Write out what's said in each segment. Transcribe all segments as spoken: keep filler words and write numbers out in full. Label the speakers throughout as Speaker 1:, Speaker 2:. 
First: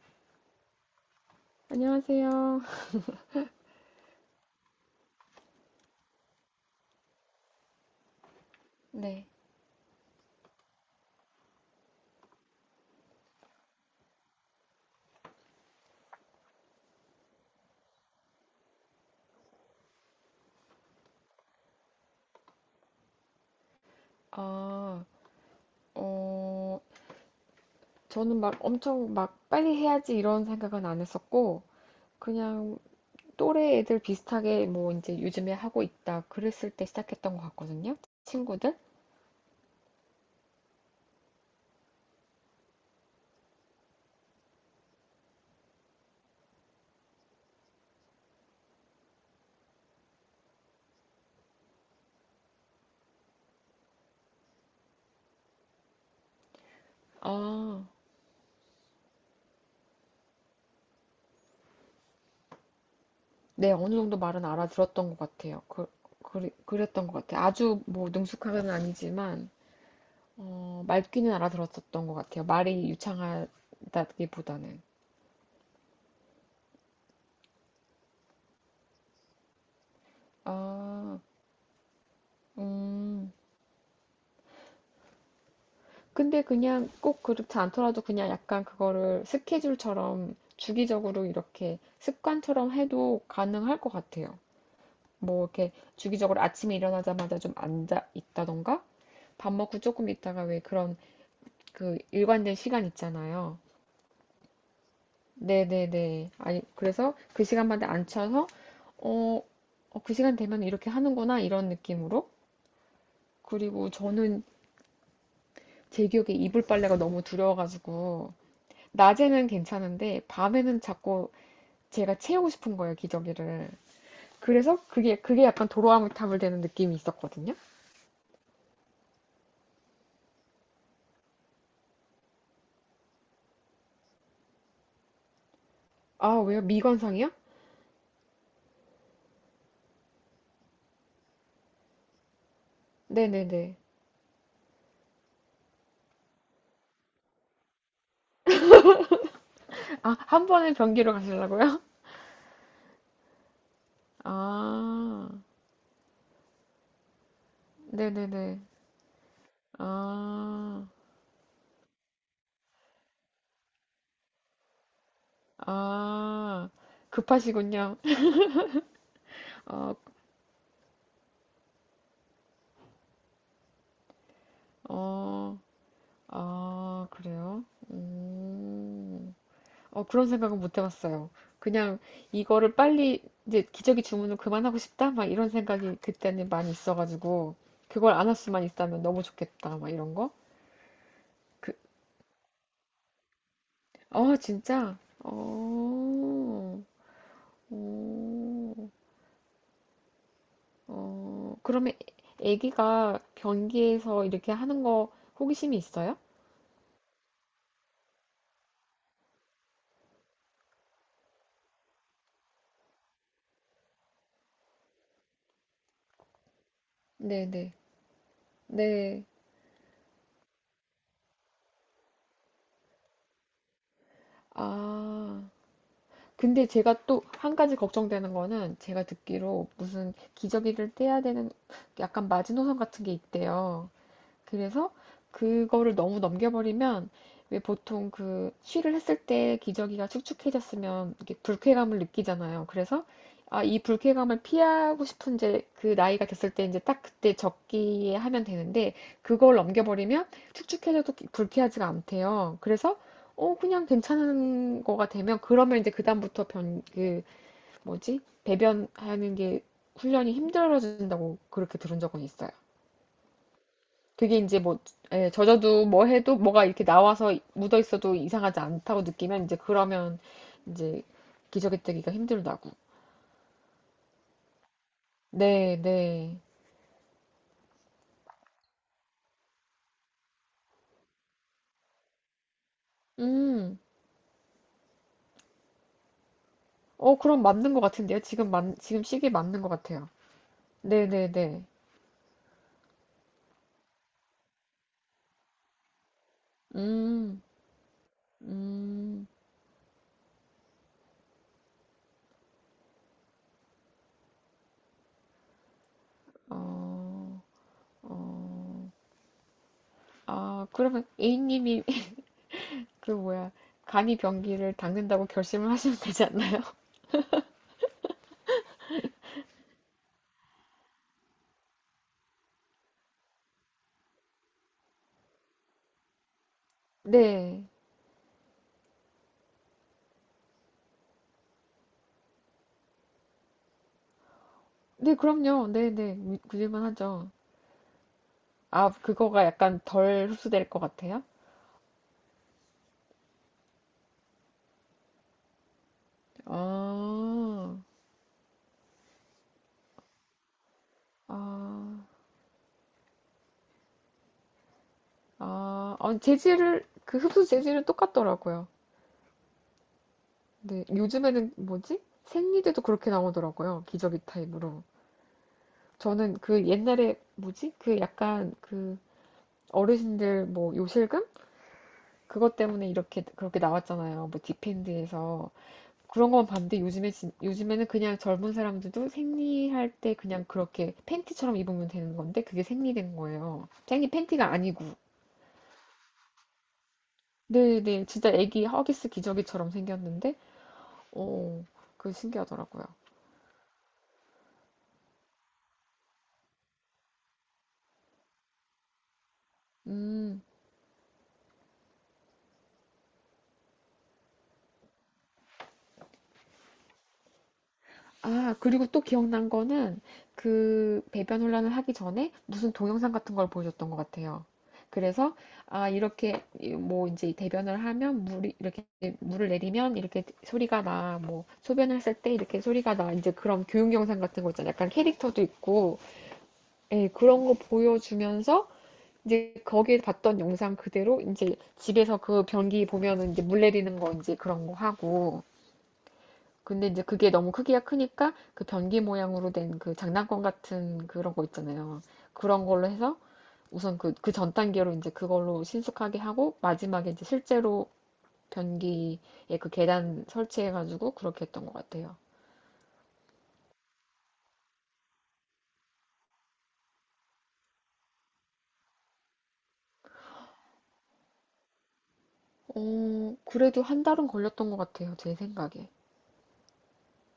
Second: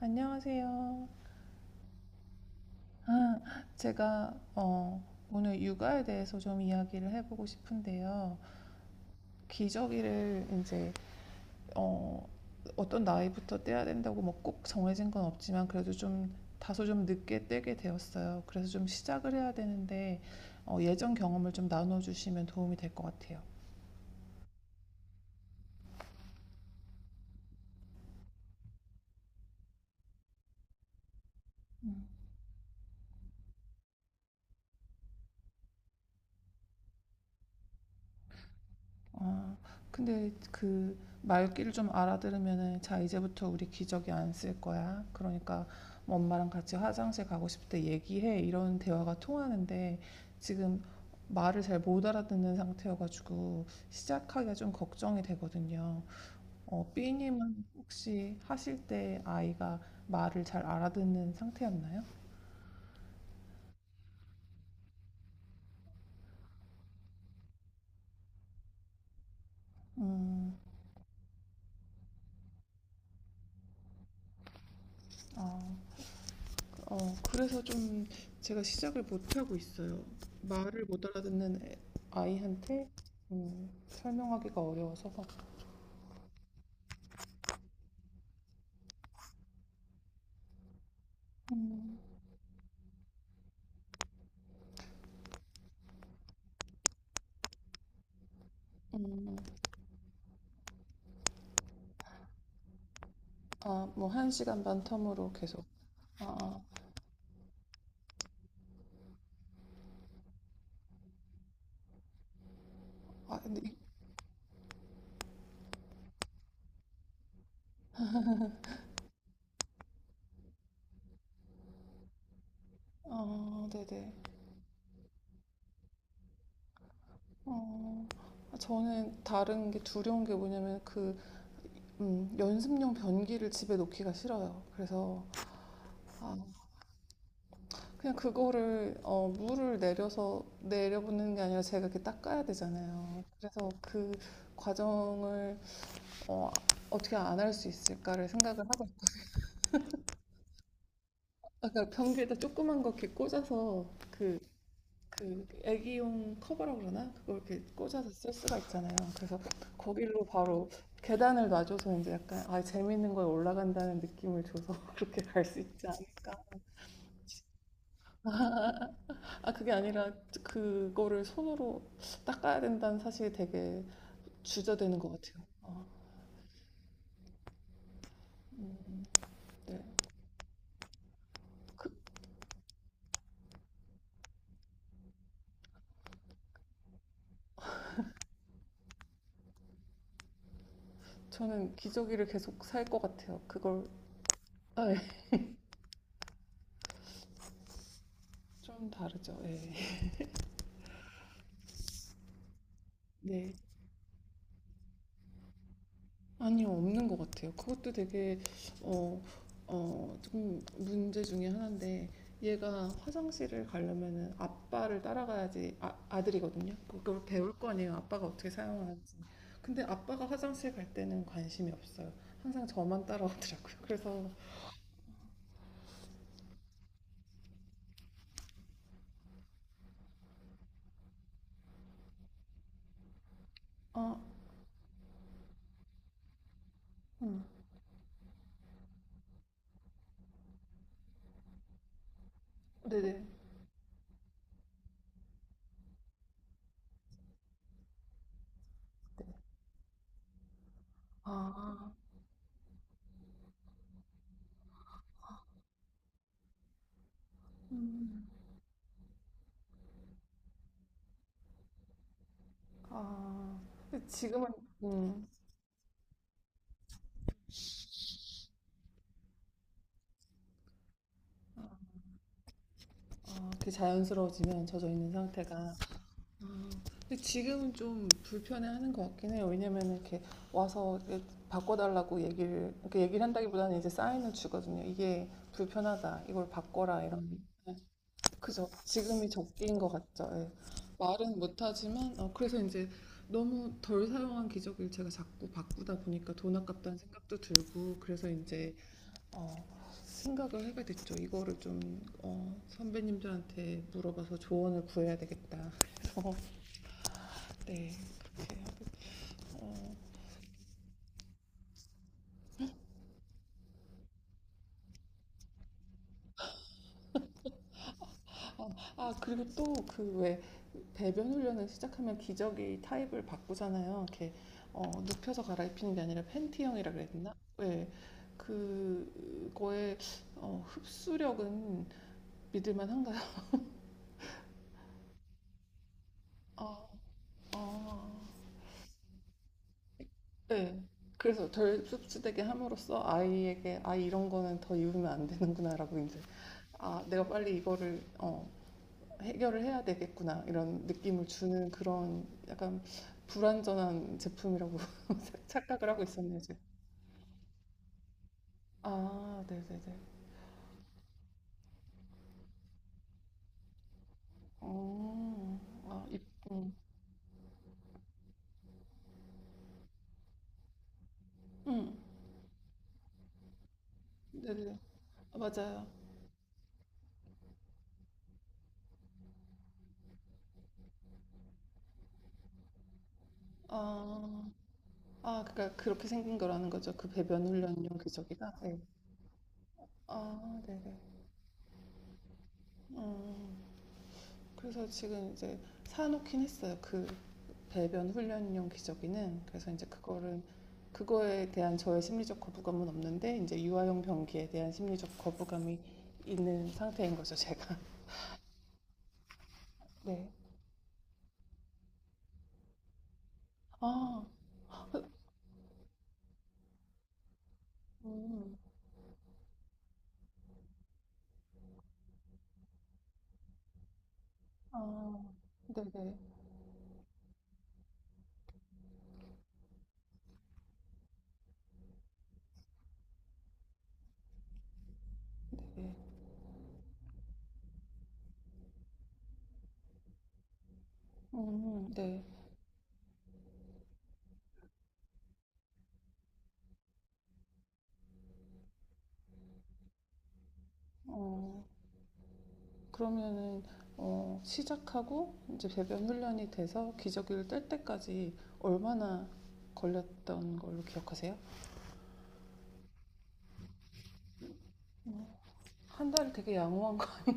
Speaker 1: 안녕하세요.
Speaker 2: 안녕하세요.
Speaker 1: 아, 제가 어, 오늘 육아에 대해서 좀 이야기를 해보고 싶은데요.
Speaker 2: 네.
Speaker 1: 기저귀를 이제 어, 어떤 나이부터 떼야 된다고 뭐 꼭 정해진 건 없지만 그래도 좀 다소 좀 늦게 떼게 되었어요. 그래서 좀 시작을 해야 되는데 어, 예전 경험을 좀 나눠주시면 도움이 될 것 같아요.
Speaker 2: 아, 어, 저는 막 엄청 막 빨리 해야지 이런 생각은 안 했었고, 그냥 또래 애들 비슷하게 뭐 이제 요즘에 하고 있다 그랬을 때 시작했던 것 같거든요. 친구들?
Speaker 1: 어, 근데 그 말귀를 좀 알아들으면은, 자 이제부터 우리 기저귀 안 쓸 거야. 그러니까 뭐 엄마랑 같이 화장실 가고 싶을 때 얘기해. 이런 대화가 통하는데 지금 말을 잘 못 알아듣는 상태여가지고 시작하기가 좀 걱정이 되거든요. 어, B님은
Speaker 2: 아,
Speaker 1: 혹시 하실 때 아이가 말을 잘 알아듣는 상태였나요?
Speaker 2: 네. 어느 정도 말은 알아들었던 것 같아요. 그, 그, 그랬던 것 같아요. 아주 뭐 능숙하게는 아니지만,
Speaker 1: 음.
Speaker 2: 어, 말귀는 알아들었었던 것 같아요. 말이 유창하다기보다는.
Speaker 1: 아. 어, 그래서 좀 제가 시작을 못하고 있어요. 말을 못
Speaker 2: 아,
Speaker 1: 알아듣는 애- 아이한테
Speaker 2: 음.
Speaker 1: 음, 설명하기가 어려워서.
Speaker 2: 근데 그냥 꼭 그렇지 않더라도 그냥 약간 그거를 스케줄처럼 주기적으로 이렇게
Speaker 1: 음.
Speaker 2: 습관처럼 해도 가능할 것 같아요. 뭐 이렇게 주기적으로 아침에 일어나자마자 좀 앉아 있다던가
Speaker 1: 음.
Speaker 2: 밥
Speaker 1: 음.
Speaker 2: 먹고 조금 있다가 왜 그런 그 일관된 시간 있잖아요.
Speaker 1: 아, 뭐, 한 시간 반 텀으로 계속.
Speaker 2: 네네네.
Speaker 1: 아, 아,
Speaker 2: 아니, 그래서 그 시간마다 앉혀서 어, 어, 그 시간 되면 이렇게 하는구나 이런 느낌으로.
Speaker 1: 아, 근데, 이-
Speaker 2: 그리고 저는 제 기억에 이불 빨래가 너무 두려워가지고 낮에는 괜찮은데 밤에는 자꾸 제가 채우고 싶은 거예요,
Speaker 1: 아,
Speaker 2: 기저귀를.
Speaker 1: 네네.
Speaker 2: 그래서 그게 그게 약간 도로아미타불되는 느낌이 있었거든요.
Speaker 1: 어, 아, 저는 다른 게 두려운 게 뭐냐면 그, 음, 연습용 변기를 집에 놓기가 싫어요. 그래서,
Speaker 2: 아,
Speaker 1: 아,
Speaker 2: 왜요? 미관상이요?
Speaker 1: 그냥 그거를, 어, 물을 내려서 내려보는 게 아니라 제가 이렇게 닦아야 되잖아요. 그래서
Speaker 2: 네네네.
Speaker 1: 그 과정을 어, 떻게 안 할 수 있을까를 생각을 하고.
Speaker 2: 아, 한 번에 변기로 가시려고요?
Speaker 1: 아까 변기에다 조그만 거 이렇게 꽂아서, 그,
Speaker 2: 아,
Speaker 1: 그 애기용 커버라고 그러나? 그걸 이렇게 꽂아서 쓸 수가
Speaker 2: 네네네.
Speaker 1: 있잖아요. 그래서 거기로 바로
Speaker 2: 아,
Speaker 1: 계단을 놔줘서 이제 약간 아 재밌는 거에 올라간다는 느낌을 줘서 그렇게 갈 수 있지 않을까?
Speaker 2: 아, 급하시군요.
Speaker 1: 아 그게
Speaker 2: 어,
Speaker 1: 아니라 그, 그거를 손으로 닦아야 된다는 사실이 되게 주저되는 것 같아요.
Speaker 2: 어,
Speaker 1: 아,
Speaker 2: 아, 그래요? 음.
Speaker 1: 네.
Speaker 2: 어, 그런 생각은 못 해봤어요.
Speaker 1: 그-
Speaker 2: 그냥 이거를 빨리 이제 기저귀 주문을 그만하고 싶다? 막 이런 생각이 그때는 많이 있어가지고 그걸 안 할 수만 있다면 너무 좋겠다. 막 이런 거. 그,
Speaker 1: 저는 기저귀를 계속 살 것 같아요. 그걸.
Speaker 2: 어,
Speaker 1: 아, 예.
Speaker 2: 진짜? 어, 어,
Speaker 1: 좀 다르죠. 예.
Speaker 2: 어. 그러면 애기가
Speaker 1: 네.
Speaker 2: 변기에서 이렇게 하는 거 호기심이 있어요?
Speaker 1: 아니요, 없는 것 같아요. 그것도 되게 어, 어, 좀 문제 중에 하나인데 얘가 화장실을 가려면은 아빠를 따라가야지. 아, 아들이거든요. 그걸 배울 거
Speaker 2: 네네.
Speaker 1: 아니에요. 아빠가 어떻게
Speaker 2: 네.
Speaker 1: 사용하는지.
Speaker 2: 네.
Speaker 1: 근데 아빠가 화장실 갈 때는 관심이 없어요. 항상 저만 따라오더라고요. 그래서.
Speaker 2: 아. 근데 제가 또 한 가지 걱정되는 거는 제가 듣기로 무슨 기저귀를 떼야 되는 약간 마지노선 같은 게 있대요.
Speaker 1: 아,
Speaker 2: 그래서 그거를 너무 넘겨버리면
Speaker 1: 음,
Speaker 2: 왜 보통 그 쉬를 했을 때 기저귀가 축축해졌으면 이렇게 불쾌감을 느끼잖아요. 그래서
Speaker 1: 네네.
Speaker 2: 아, 이 불쾌감을 피하고 싶은 이제 그 나이가 됐을 때 이제 딱 그때 적기에 하면 되는데 그걸 넘겨버리면 축축해져도 불쾌하지가
Speaker 1: 아,
Speaker 2: 않대요. 그래서 어 그냥 괜찮은 거가 되면 그러면 이제 그다음부터 변 그 뭐지
Speaker 1: 음.
Speaker 2: 배변하는 게 훈련이 힘들어진다고 그렇게 들은 적은 있어요.
Speaker 1: 아, 근데
Speaker 2: 그게
Speaker 1: 지금은,
Speaker 2: 이제 뭐
Speaker 1: 음,
Speaker 2: 예, 젖어도 뭐 해도 뭐가 이렇게 나와서 묻어 있어도 이상하지 않다고 느끼면 이제 그러면 이제 기저귀 떼기가 힘들다고.
Speaker 1: 아, 그게 자연스러워지면 젖어 있는 상태가.
Speaker 2: 네, 네.
Speaker 1: 아, 근데 지금은 좀 불편해하는 것 같긴 해요. 왜냐면 이렇게 와서 이렇게 바꿔달라고 얘기를, 이렇게 얘기를
Speaker 2: 음.
Speaker 1: 한다기보다는 이제 사인을 주거든요. 이게 불편하다. 이걸 바꿔라.
Speaker 2: 어,
Speaker 1: 이런.
Speaker 2: 그럼 맞는
Speaker 1: 네,
Speaker 2: 것 같은데요. 지금
Speaker 1: 그죠.
Speaker 2: 맞 지금
Speaker 1: 지금이
Speaker 2: 시기에 맞는 것
Speaker 1: 적기인 것
Speaker 2: 같아요.
Speaker 1: 같죠. 예.
Speaker 2: 네, 네,
Speaker 1: 말은
Speaker 2: 네.
Speaker 1: 못하지만, 어, 그래서 이제 너무 덜 사용한 기저귀를 제가 자꾸 바꾸다 보니까 돈 아깝다는 생각도
Speaker 2: 음.
Speaker 1: 들고, 그래서 이제
Speaker 2: 음.
Speaker 1: 어, 생각을 하게 됐죠. 이거를 좀 어, 선배님들한테 물어봐서 조언을 구해야 되겠다. 그래서
Speaker 2: 어.
Speaker 1: 네 그렇게 하고.
Speaker 2: 어.
Speaker 1: 어,
Speaker 2: 아, 그러면 A님이 그 뭐야 간이 병기를 닦는다고 결심을 하시면 되지 않나요?
Speaker 1: 어, 아 그리고 또 그 왜 배변 훈련을 시작하면 기저귀 타입을 바꾸잖아요. 이렇게 어, 눕혀서 갈아입히는 게 아니라 팬티형이라 그래야 되나?
Speaker 2: 네.
Speaker 1: 네, 그거의 어, 흡수력은 믿을만한가요?
Speaker 2: 네, 그럼요. 네, 네. 그- 그럴만
Speaker 1: 아,
Speaker 2: 하죠.
Speaker 1: 아,
Speaker 2: 아, 그거가 약간 덜 흡수될 것
Speaker 1: 네.
Speaker 2: 같아요?
Speaker 1: 그래서 덜 씁쓸하게 함으로써 아이에게 아 이런 거는 더 입으면 안 되는구나라고 이제 아 내가 빨리
Speaker 2: 아,
Speaker 1: 이거를 어, 해결을 해야 되겠구나 이런 느낌을 주는
Speaker 2: 아,
Speaker 1: 그런 약간 불완전한 제품이라고 착각을
Speaker 2: 아,
Speaker 1: 하고
Speaker 2: 아니,
Speaker 1: 있었네요 지금.
Speaker 2: 재질을, 그 흡수 재질은 똑같더라고요.
Speaker 1: 아 네네네.
Speaker 2: 근데 요즘에는 뭐지? 생리대도 그렇게 나오더라고요. 기저귀 타입으로.
Speaker 1: 어, 아 입,
Speaker 2: 저는 그
Speaker 1: 음,
Speaker 2: 옛날에 뭐지? 그 약간 그 어르신들 뭐 요실금?
Speaker 1: 음,
Speaker 2: 그것 때문에 이렇게, 그렇게 나왔잖아요. 뭐
Speaker 1: 네네. 아,
Speaker 2: 디펜드에서.
Speaker 1: 맞아요.
Speaker 2: 그런 건 봤는데 요즘에 진- 요즘에는 그냥 젊은 사람들도 생리할 때 그냥 그렇게 팬티처럼 입으면 되는 건데 그게 생리된 거예요. 생리 팬티가
Speaker 1: 아,
Speaker 2: 아니고.
Speaker 1: 아 그러니까 그렇게 생긴 거라는 거죠. 그 배변 훈련용
Speaker 2: 네네, 진짜
Speaker 1: 기저귀가.
Speaker 2: 애기
Speaker 1: 네.
Speaker 2: 허기스 기저귀처럼
Speaker 1: 아
Speaker 2: 생겼는데,
Speaker 1: 네네.
Speaker 2: 어, 그게 신기하더라고요.
Speaker 1: 음. 그래서 지금 이제 사놓긴 했어요. 그 배변 훈련용 기저귀는. 그래서 이제 그거를
Speaker 2: 음.
Speaker 1: 그거에 대한 저의 심리적 거부감은 없는데 이제 유아용 변기에 대한 심리적 거부감이 있는 상태인 거죠, 제가.
Speaker 2: 아, 그리고 또 기억난 거는
Speaker 1: 네.
Speaker 2: 그 배변 혼란을 하기 전에 무슨 동영상 같은 걸 보여줬던 것
Speaker 1: 아,
Speaker 2: 같아요. 그래서 아, 이렇게 뭐 이제 대변을 하면 물이
Speaker 1: 음,
Speaker 2: 이렇게 물을 내리면 이렇게 소리가 나. 뭐 소변을 했을 때 이렇게 소리가 나. 이제 그런 교육 영상 같은 거 있잖아요. 약간
Speaker 1: 아,
Speaker 2: 캐릭터도
Speaker 1: 네네,
Speaker 2: 있고. 예, 그런 거 보여주면서 이제 거기에 봤던 영상 그대로 이제 집에서 그 변기 보면은 이제 물 내리는 거 이제 그런 거 하고
Speaker 1: 네네,
Speaker 2: 근데 이제 그게 너무 크기가 크니까 그 변기 모양으로 된 그 장난감 같은 그런 거
Speaker 1: 음,
Speaker 2: 있잖아요.
Speaker 1: 네.
Speaker 2: 그런 걸로 해서 우선 그, 그 전 단계로 이제 그걸로 신속하게 하고 마지막에 이제 실제로 변기에 그 계단 설치해가지고 그렇게
Speaker 1: 어,
Speaker 2: 했던 것 같아요.
Speaker 1: 그러면은 어, 시작하고 이제 배변 훈련이 돼서 기저귀를 뗄 때까지 얼마나 걸렸던 걸로 기억하세요?
Speaker 2: 어, 그래도 한 달은 걸렸던 것 같아요. 제 생각에.
Speaker 1: 한 달이 되게 양호한 거.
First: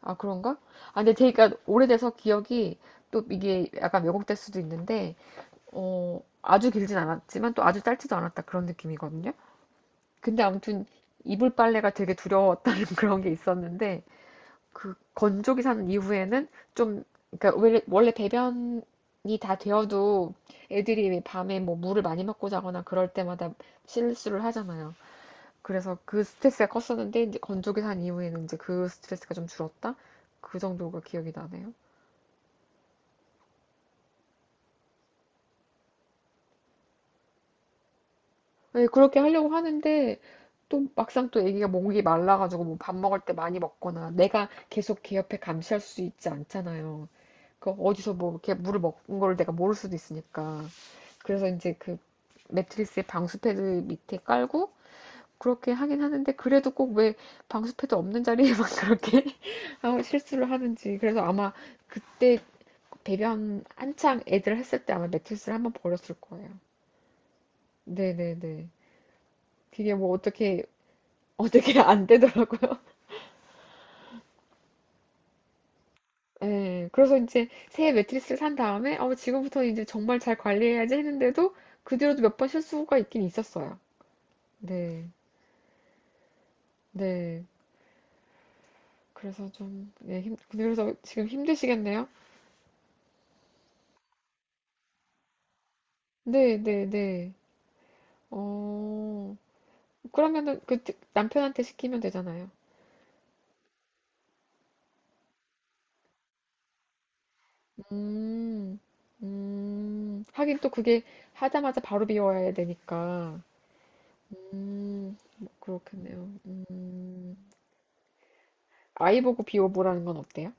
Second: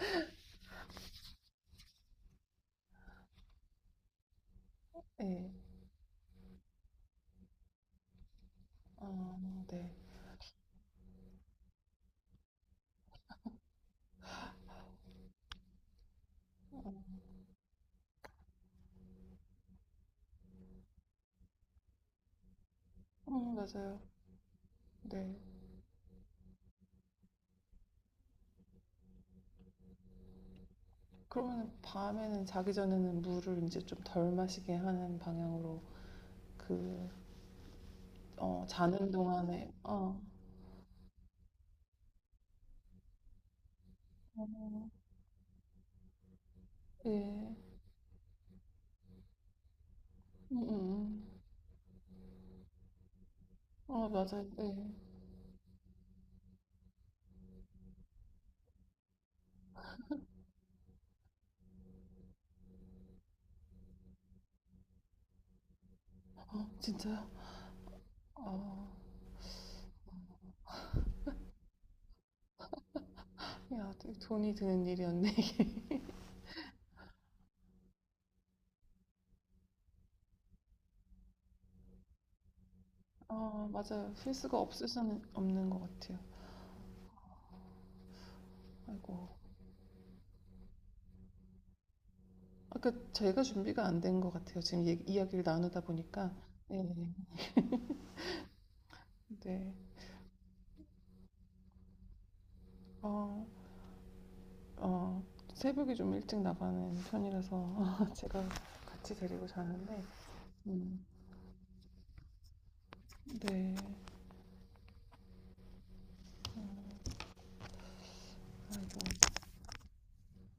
Speaker 2: 아, 그런가? 아, 근데 제가 오래돼서 기억이 또 이게 약간 왜곡될 수도 있는데,
Speaker 1: 네.
Speaker 2: 어, 아주 길진 않았지만 또 아주 짧지도 않았다 그런 느낌이거든요.
Speaker 1: 아, 네.
Speaker 2: 근데 아무튼 이불 빨래가 되게 두려웠다는 그런 게 있었는데 그 건조기 산 이후에는 좀 그러니까 원래, 원래 배변이 다 되어도 애들이 왜 밤에 뭐 물을 많이 먹고 자거나 그럴 때마다
Speaker 1: 음, 맞아요.
Speaker 2: 실수를 하잖아요.
Speaker 1: 네.
Speaker 2: 그래서 그 스트레스가 컸었는데 이제 건조기 산 이후에는 이제 그 스트레스가 좀 줄었다? 그 정도가 기억이
Speaker 1: 그러면
Speaker 2: 나네요.
Speaker 1: 밤에는 자기 전에는 물을 이제 좀 덜 마시게 하는 방향으로, 그, 어,
Speaker 2: 네,
Speaker 1: 자는
Speaker 2: 그렇게 하려고
Speaker 1: 동안에, 어,
Speaker 2: 하는데 또 막상 또 애기가 목이 말라가지고 뭐 밥 먹을 때 많이 먹거나
Speaker 1: 어,
Speaker 2: 내가 계속 걔 옆에 감시할 수 있지 않잖아요.
Speaker 1: 예. 음,
Speaker 2: 그 어디서 뭐 이렇게 물을 먹은 걸 내가 모를 수도
Speaker 1: 음,
Speaker 2: 있으니까.
Speaker 1: 음.
Speaker 2: 그래서 이제 그 매트리스에 방수 패드
Speaker 1: 어,
Speaker 2: 밑에
Speaker 1: 맞아요.
Speaker 2: 깔고
Speaker 1: 네.
Speaker 2: 그렇게 하긴 하는데 그래도 꼭 왜 방수 패드 없는 자리에만 그렇게 아무 실수를 하는지. 그래서 아마 그때 배변 한창 애들 했을 때 아마 매트리스를 한번 버렸을 거예요.
Speaker 1: 어, 진짜요? 아,
Speaker 2: 네네네. 그게 뭐 어떻게 어떻게 안 되더라고요.
Speaker 1: 야, 되게 돈이 드는 일이었네, 이게.
Speaker 2: 예. 그래서 이제 새 매트리스를 산 다음에 어 지금부터 이제 정말 잘 관리해야지 했는데도 그 뒤로도 몇 번 실수가 있긴
Speaker 1: 아,
Speaker 2: 있었어요.
Speaker 1: 맞아요. 필수가 없을
Speaker 2: 네,
Speaker 1: 수는 없는 것 같아요.
Speaker 2: 네.
Speaker 1: 아이고.
Speaker 2: 그래서 좀, 네, 힘, 근데 그래서 지금 힘드시겠네요?
Speaker 1: 아까 제가 준비가 안 된 것 같아요. 지금 얘기- 이야기를 나누다 보니까.
Speaker 2: 네,
Speaker 1: 네.
Speaker 2: 네, 네. 어,
Speaker 1: 네.
Speaker 2: 그러면은 그 드- 남편한테 시키면 되잖아요.
Speaker 1: 어, 어, 새벽에 좀 일찍 나가는 편이라서 제가
Speaker 2: 음,
Speaker 1: 같이 데리고 자는데.
Speaker 2: 음. 하긴 또
Speaker 1: 음,
Speaker 2: 그게 하자마자 바로 비워야 되니까.
Speaker 1: 네.
Speaker 2: 음, 뭐 그렇겠네요. 음. 아이
Speaker 1: 아이고.
Speaker 2: 보고 비워보라는 건 어때요?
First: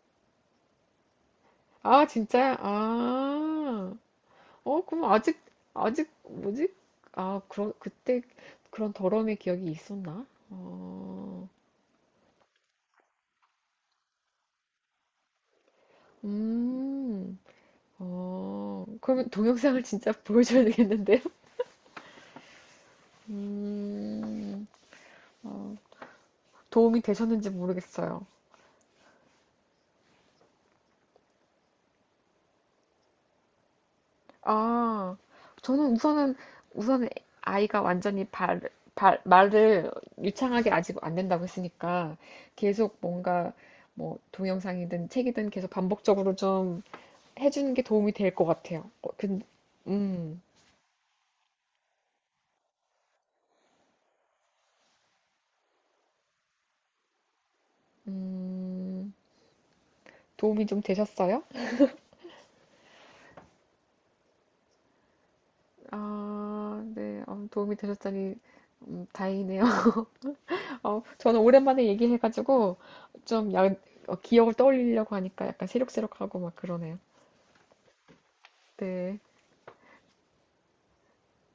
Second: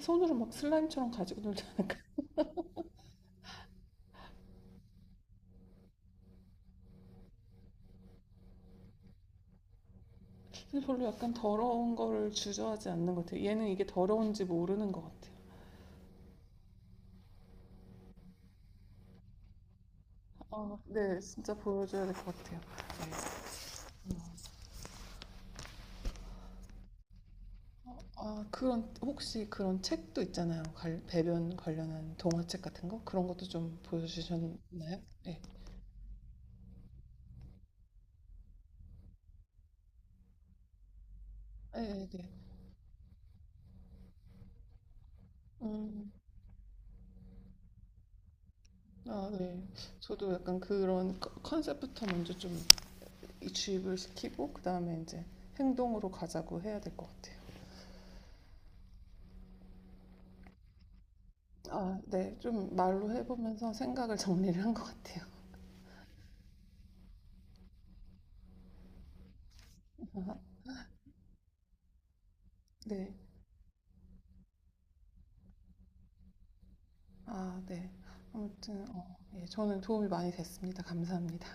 Speaker 1: 손으로 막 슬라임처럼 가지고 놀지 않을까.
Speaker 2: 아, 진짜요? 아. 어, 그럼 아직, 아직, 뭐지? 아, 그런, 그때 그런 더러움의 기억이 있었나?
Speaker 1: 별로 약간
Speaker 2: 어,
Speaker 1: 더러운 거를 주저하지 않는 것 같아요. 얘는 이게 더러운지 모르는 것 같아요.
Speaker 2: 음, 어, 그러면 동영상을 진짜 보여줘야
Speaker 1: 아, 네
Speaker 2: 되겠는데요?
Speaker 1: 진짜 보여줘야 될 것 같아요. 네. 음.
Speaker 2: 음, 어, 도움이 되셨는지 모르겠어요.
Speaker 1: 아 그런 혹시 그런 책도 있잖아요. 갈- 배변 관련한 동화책 같은 거, 그런 것도 좀 보여주셨나요? 네,
Speaker 2: 아,
Speaker 1: 네,
Speaker 2: 저는 우선은, 우선은 아이가 완전히 발, 발, 말을 유창하게 아직 안 된다고
Speaker 1: 네.
Speaker 2: 했으니까
Speaker 1: 네.
Speaker 2: 계속 뭔가 뭐 동영상이든 책이든 계속
Speaker 1: 음.
Speaker 2: 반복적으로 좀 해주는 게 도움이 될 것 같아요. 어,
Speaker 1: 아,
Speaker 2: 근,
Speaker 1: 네. 저도
Speaker 2: 음,
Speaker 1: 약간 그런 컨- 컨셉부터 먼저 좀 주입을 시키고, 그 다음에 이제 행동으로 가자고 해야 될 것 같아요.
Speaker 2: 음, 도움이 좀 되셨어요?
Speaker 1: 아, 네. 좀 말로 해보면서 생각을 정리를 한 것 같아요.
Speaker 2: 아, 네, 어, 도움이 되셨다니 음, 다행이네요.
Speaker 1: 아,
Speaker 2: 어, 저는 오랜만에 얘기해가지고
Speaker 1: 네.
Speaker 2: 좀 야, 어, 기억을 떠올리려고 하니까 약간 새록새록하고 막 그러네요.
Speaker 1: 아, 네. 아무튼, 어,
Speaker 2: 네,
Speaker 1: 예, 저는 도움이 많이 됐습니다. 감사합니다.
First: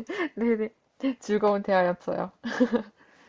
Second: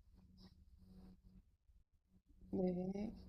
Speaker 2: 네네, 즐거운 대화였어요.
Speaker 1: 네.